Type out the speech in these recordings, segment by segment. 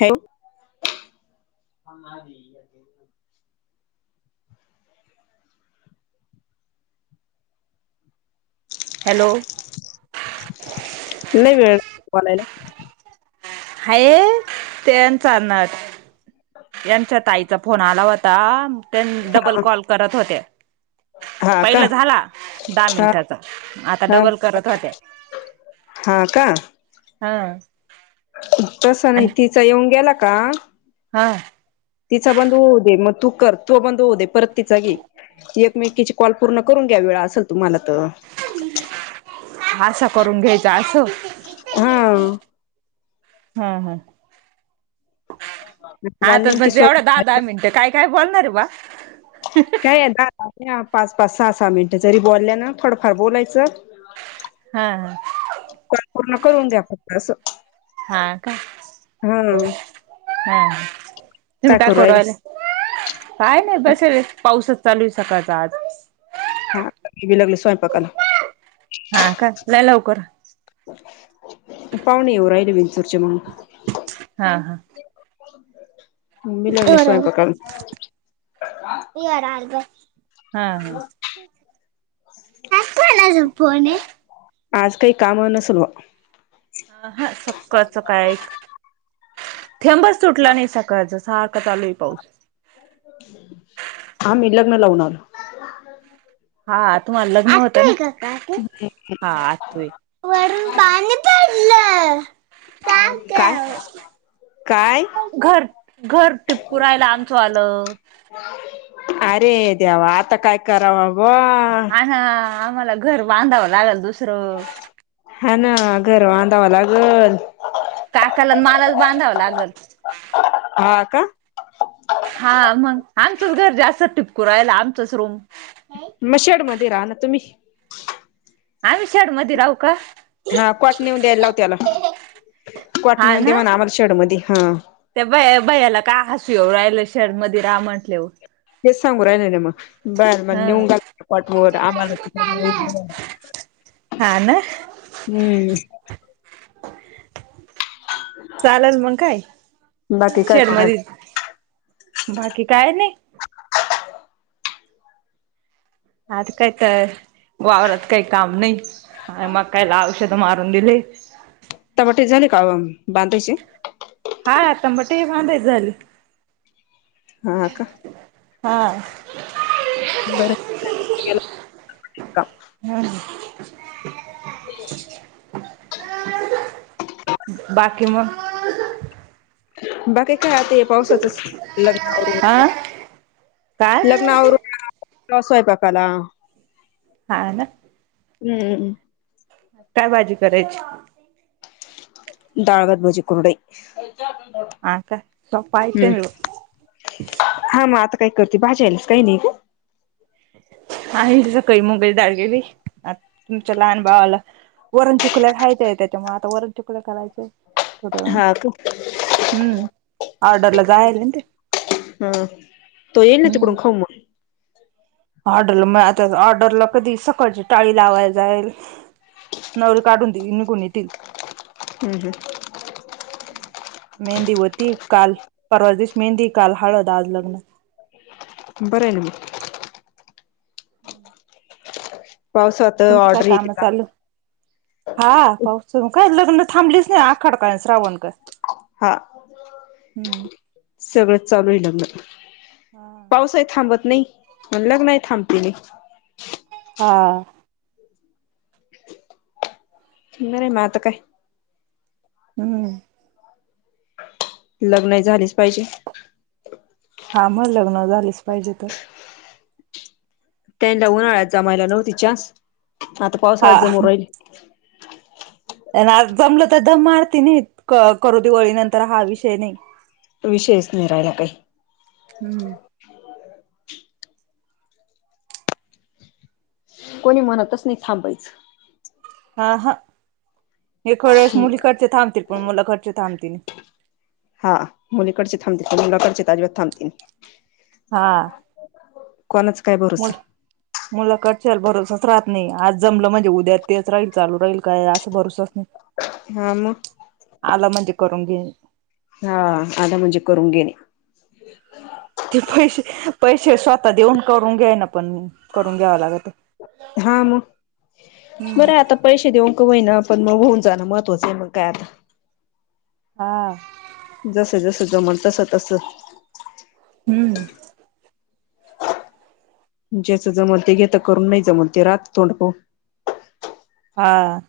हव हॅलो, नाही वेळ बोलायला हाय ते चालणार यांच्या ताईचा फोन आला होता त्यां डबल कॉल करत होते. हा का पहिलं झाला दहा हा मिनिटाचा आता डबल करत होतते. हो का, हा तसं नाही तिचा येऊन गेला का, हां तिचा बंद होऊ दे मग तू कर तो बंद होऊ दे परत तिचा घे एक मी तीचे कॉल पूर्ण करून घ्या वेळ असेल तुम्हाला तर, हसं करून घ्यायच असं, हां, हं हं मला आता नेमकी जसं सोय एवढं दहा दहा मिनटं काय? काय बोलणारं बुवा? काय पाच पाच सहा सहा मिनटं जरी बोलल्याना फडफड बोलायचं. हा हा, काॅल पुर्ण करून जात्यात असं. हां का हा हं तुम्ही काय करू राहीले. काय नाही बस पाऊसचं चालू सकाळचं आज. हा मीबी लागलो स्वयंपाकाला. हां का लै लवकर. पावणे येऊ रायले विंचूरचे मग, हा हा, मी लागले वर स्वयंपाकाला. निहाराल का? हा हा. आज कोनाचा फोन हे? आज काही कामं नसल बुवा. हं हा सक्काळचं काय? थेंबभर सुटला नाही सकाळचा, सारखा चालूय पाऊस. [inaudible] आम्ही लग्न लावून आलो. हा तुम्हाला लग्न होत न? आतु हे की काय हां आतू हे वरून पाणी पडलयं. काव काय? काव. काय? घर घर टिपकु राहयलं आंमचं वालं. अरे देवा आता काय करावं बुवा. हां आम्हाला घर बांधव लागल दुसरं. हां ना घर बांधवं लागल. काकाला अनं मालाच बांधावं लागल. हा का? हा मग. आमचंच घर जास्त टिपकू राहिल, आमचंच रूम. म शेड मध्ये रहा ना तुम्ही. आम्ही शेड मध्ये राहू का? हा कॉट नेऊन द्याय लाव त्याला. कॉट हा नेऊन दे ना म्हणा आम्हाला शेड मध्ये हा. त्या भैया भैयाला काय हसू येऊ राहिलं शेड मध्ये राहा म्हटल्यावर. तेच सांगू राहिले ना मग. बर मग हा. नेऊन घाल पाठमोर आम्हाला तिकडे हम्. हा ना. हम्म. चालंल मग काय, बाकी काय करू शेडमध्यी. राहिले? बाकी काय नाही. आज काय तर वावरात काय काम नाही. मकायला औषध- मारून दिले. टमाटे झाले का बांधायचे? हा टमाटे बांधायचे झाले. हा का? हा़ बरं का [inaudible] हम [inaudible] बाकी मग. बाकी- हा ते पावसाचच लग्न आवरून. हा काय लग्ना आवरून. मग स्वयंपाकाला. हा ना. हम्म हम्. काय भाजी करायची? डाळ, भात, भजी, कुरडई. हा का? सोपा हम्म आयटम आहे मग. हा मग आता काय करती भाज्यालाच काही नाही ग. आणी सकाळी मुगाची डाळ केली तुमच्या लहान बाळाला. वरण चकुल्या खायचेय त्याच्यामुळे आता वरण चकुल्या करायचंय. थोड हा का हम्म ऑर्डरला जायल ना ते? हा तो येईल ना हम्म तिकडून खाऊन मग. ऑर्डरला मेय आता ऑर्डरला कधी सकाळची टाळी लावायला जाईल. नल काढून देइल निघून येतील. हम्. [inaudible] मेहंदी होती काल. परवा दिवशी मेहंदी काल हळद आज लग्न. बरं आहे ना मग? पावसात तुमच काय ऑर्डर येते काम का चालू? हा पाऊस काय लग्न थांबलीच नाही आखाड काय आणि श्रावण काय. हां [inaudible] सगळंच चालू आहे लग्न. हा पाऊसही थांबत नाही. मग लग्नही थांबतेली. हा बर आहे मग आता काय? हम्म लग्न हे झालेच पाहिजे. हा मग लग्न झालेच पाहिजे तर. काहीना उन्हाळ्यात जमायला नव्हतीच चान्स. आता पावसाळ्यात हा जमुन राहीली. त्यांना जमलं तर दम मरतील ती नाही. करू दिवाळी नंतर हा विषय नाही. विषयच नाही राहिला काही. हम्म कोणी म्हणतस नाही थांबायचं. आ हा एक वेळेस मुलीकडचे थांबतील. पण, मुला कडचे थांबतील हा मुलीकडचे थांबतील पण मुलाकडचे तर आजिबात थांबत नाहीत. हा कोणाचा काय भरोसा? मुला कडच्याला भरोसाच राहत नाही. आज जमलं म्हणजे उद्या तेच राहील चालू राहील काय असं भरोसाच नाही. [inaudible] हा मग. आला म्हणजे करून घेई. हाअ आलं म्हणजे करून घेणे. [unintelligible] ते पैसे- पैसे स्वतः देऊनं करून घ्यावय नां पणं करून लागल. हा मगं. हम्म. बरं आतां पैसे देऊन कां? होईना पणं मगं होऊन जाणं महत्त्वाचं आहे मगं कायं? आता. हा. जसं- जसं जमेलं. तसं- तसं. हंम्म. ज्याचं जमतं ते घेत करून, नाही जमत ते राहातं थोडं पाहू. हा.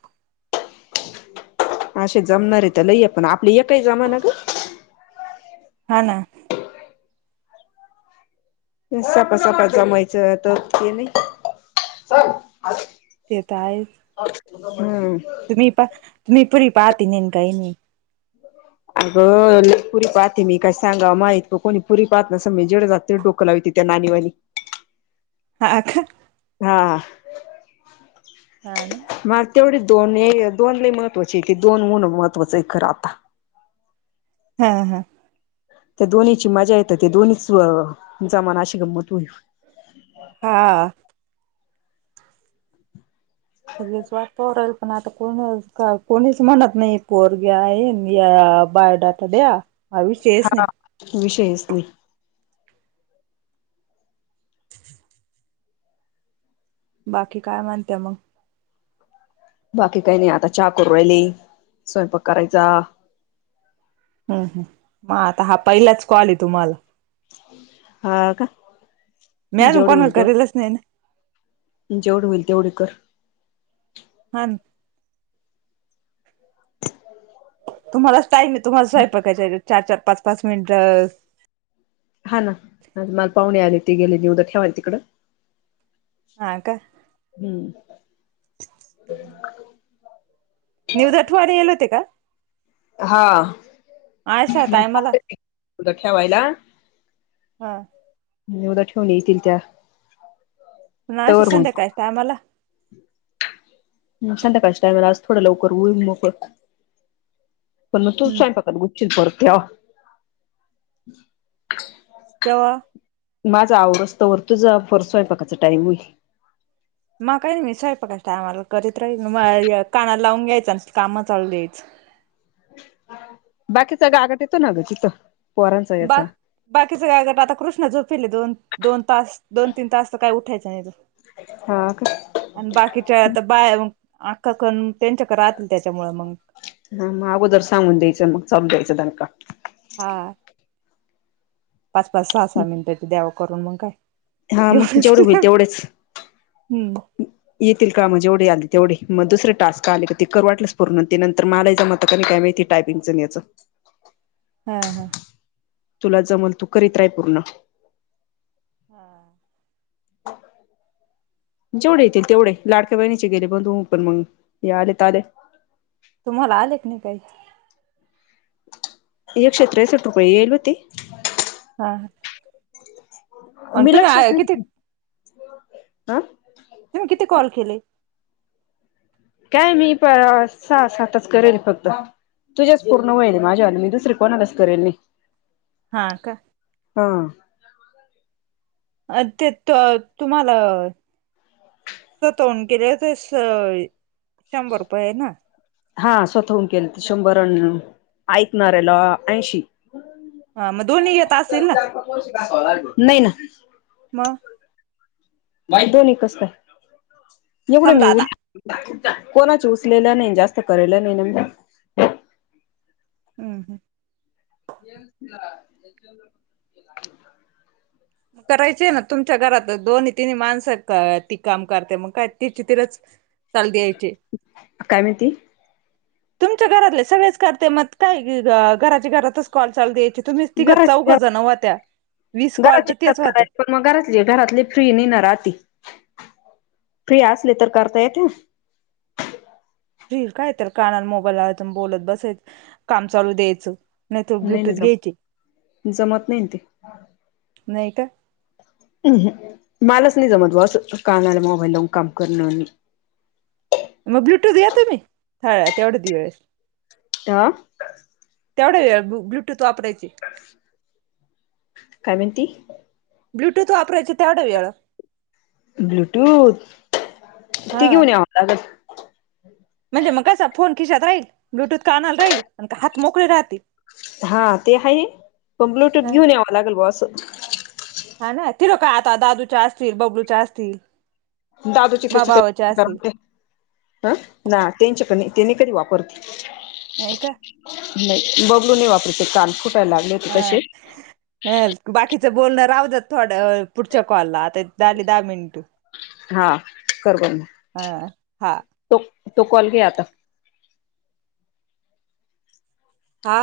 असे जमणार तर लई आहेत. पण, आपले हे काही जमानां गं. हां नां. सपा - सपा जमायचं तरं हें नाही. - [inaudible] तेेतं हायचं. [unintelligible] हंम्म तुम्हीं पणं पुरी बाती नेन काही नाहीं. - [inaudible] [inaudible] अगं लय पुरी पाहे मी काय सांगाव मा इतकं कोणी पुरी पाहत नसन मी जेड जातं डोकं- खोलावी तिथे त्या नानी वाय. हां का हांआ हा ते मगच्या एवढी दोनं हे दोनं लय महत्वांचेती दोन म्हुण महत्वाचं आहे खरं आतां. हां आ त्याअ दोन्हींची मजा येत ते दोन्हीचंअ जमनां अशी गंमत होती. हांअं सगळे स्व वाटपाहून राहील पणं आतां कोण कां कोणीचं म्हणत नाही पोरग्या आहे या बाघाया. तूलया द्या आमीष केस नाही. - [inaudible] विषयचं नाही. बाकी कायं म्हणतेअ मगं. बाकी काही नाही आतां चहा करून राहिली स्वयंपाकं करायचां. हम्म हंम्म मा आता हां पहिलाचं कॉल आहे तुम्हाला. हां कां. मीनं अजून कोणा करेलचं लक्ष देत नाही नां. जेवढे होईलं तेवढं हा तुम्हालाचं टाईमं आहे, तुम्हाला स्वयंपाकाच्या चारं-चखर पाचं-पाचं मिनिटं हां नां मला पाहुणे आले ते गेले नीउदं ठेवाले नं तिकडं. - हांय कां ह्म्म्म. निवद ठेवायला गेले होते कां. हांअ अशा ठेवायलाही. - [inaudible] हांअ. -् नैउद्या ठेऊून येतील त्यां. नाई अशा संध्याकाळच्या टायमाहला. मगं संधयाकाळच्या टायमला आज थोडं लवकर होईल मोकळ पणं मगं तू हम्म स्वयंपाकात. परत [inaudible] तेंव्हां, माझा आवरु स्तावर तुझा पण स्वंयपाकाचा टाइम होईलं. माझं काही नाही मी स्वयपाकाच्या टायमाला करीत राहील म कानाला लावून घ्यायचं आणि काम चालू द्यायचं बाकीचा ग आगट येतो ना ग तिथं पोरांचा हे आ बाकीचं काय करनार आता कृष्णा झोपीले दोन दोन तास दोन तीन तास तर काय उठायचं नाही तो हा का आणि बाकीच्या आता बाया व आख्ख खण त्यांच्याकडे राहतील त्याच्यामुळे मंग हा मग अगोदर सांगून द्यायचं अन् मग चालू द्यायचं दणका हा पाच-पाच, सहा- सहा मिनटां आहे तर द्यावं करून मग काय. हा मग जेवढं होईल एवढं. तेवढेच. हम्म येतील का मग जेवढे आले तेवढे मग दुसरे टास्क आले का ते करू वाटलंस पूर्ण ते नंतर मला ही जमत त का नाही, काय माहिती टायपिंगच न याचं हा- हा. तुला जमलं तू करीत राहि पूर्ण. हा, जेवढे येतील तेवढे लाडक्या बहिणीचे गेले बंद होऊन, पण मग हे आलेत आले. तुम्हांला आले क नाही काही? एकशे त्रेसष्ट रूपये येलं होते. हा हं, मी लक्षच नाही किती दे तुम्ही किती कॉल केले? काय मी प सहा- सातच करेलं ये फक्त. तुझेच पूर्ण होयेलं ये माझे वाले मी दुसरी कोणालाच करेल नाही. हा का? हा, अ ते तर तुम्हांला स्वतः हून केलं शं ये ते शंभर रुपये ये ना हा स्वतः होऊन केले तर शंभर अन् ऐकणाऱ्याला ऐंशी. मग दोन्ही येत असतील ना नाही ना. म, लाईट नही कसं काय, एवढे नई समजा आता होइल. कोणाचे उचलेलं नही, जास्त करेलं नही ना मी. अं, हु [inaudible] करायचे ना तुमच्या घरातच दोन्ही, तिन्ही माणसं ती काम करते मग तिथचे तिथ चालु द्यायचे. काय म्हणती तुमच्या घरातले सगळेच करत्या, मग काय घराच्या घरातच कॉल चालु द्यायचे. ते तुम्हीच तीघं- चौघे जण होत्या, वीस कॉल घरातचे तर तेच काय होते पण मग घरातले -घरातली फ्री नाही ना राहती, फ्री असली तर करता येत्या. फ्री काय तर कानाला मोबाईल लावायचा आणि बोलत बसायचं काम चालू द्यायचं. नाही तर ब्लुटूथ नाही घ्यायचे, जम जमत नाही ते नाही त अं, हू, मलाच नाही जमतं बा असं कानाला मोबाईल लावून काम करणं. मग ब्लूटूथ घ्या तुम्ही, हं थोड्या दिवस. आ, तेवढ्या वेळेत ब्लूटूथ वापरायचे. काय म्हणती? ब्लूटूथ वापरायचे तेवढ्या वेळ. ब्लुटुथ ते हा घेवून यावं लागंल. म्हणजे मग कसा फोन खिशात राहील, ब्लूटूथ कानाला राहील, हात मोकळे राहतील. हा ते आहे, पण ह ब्लूटूथ घेऊन यावं लागल बा असं हा ना तिला काय आता दादूच्या असतील, बबलूच्या असतील. दादुचे अन् मा तिचे भावाच्या काय असतील जमतेय हं ना त्यांच्याक पण नाही, ते नही कधी वापरती. नाही का? नाही बबलू नाही वापरत ते कान फुटायला लागलेत. हां. ह बाकीचं बोलणं राहुदेत थोडं पुढच्या कॉलला आता झाली दहा मिनिट. हां कर बरं ह मग हा तो तो कॉल घे आता. आ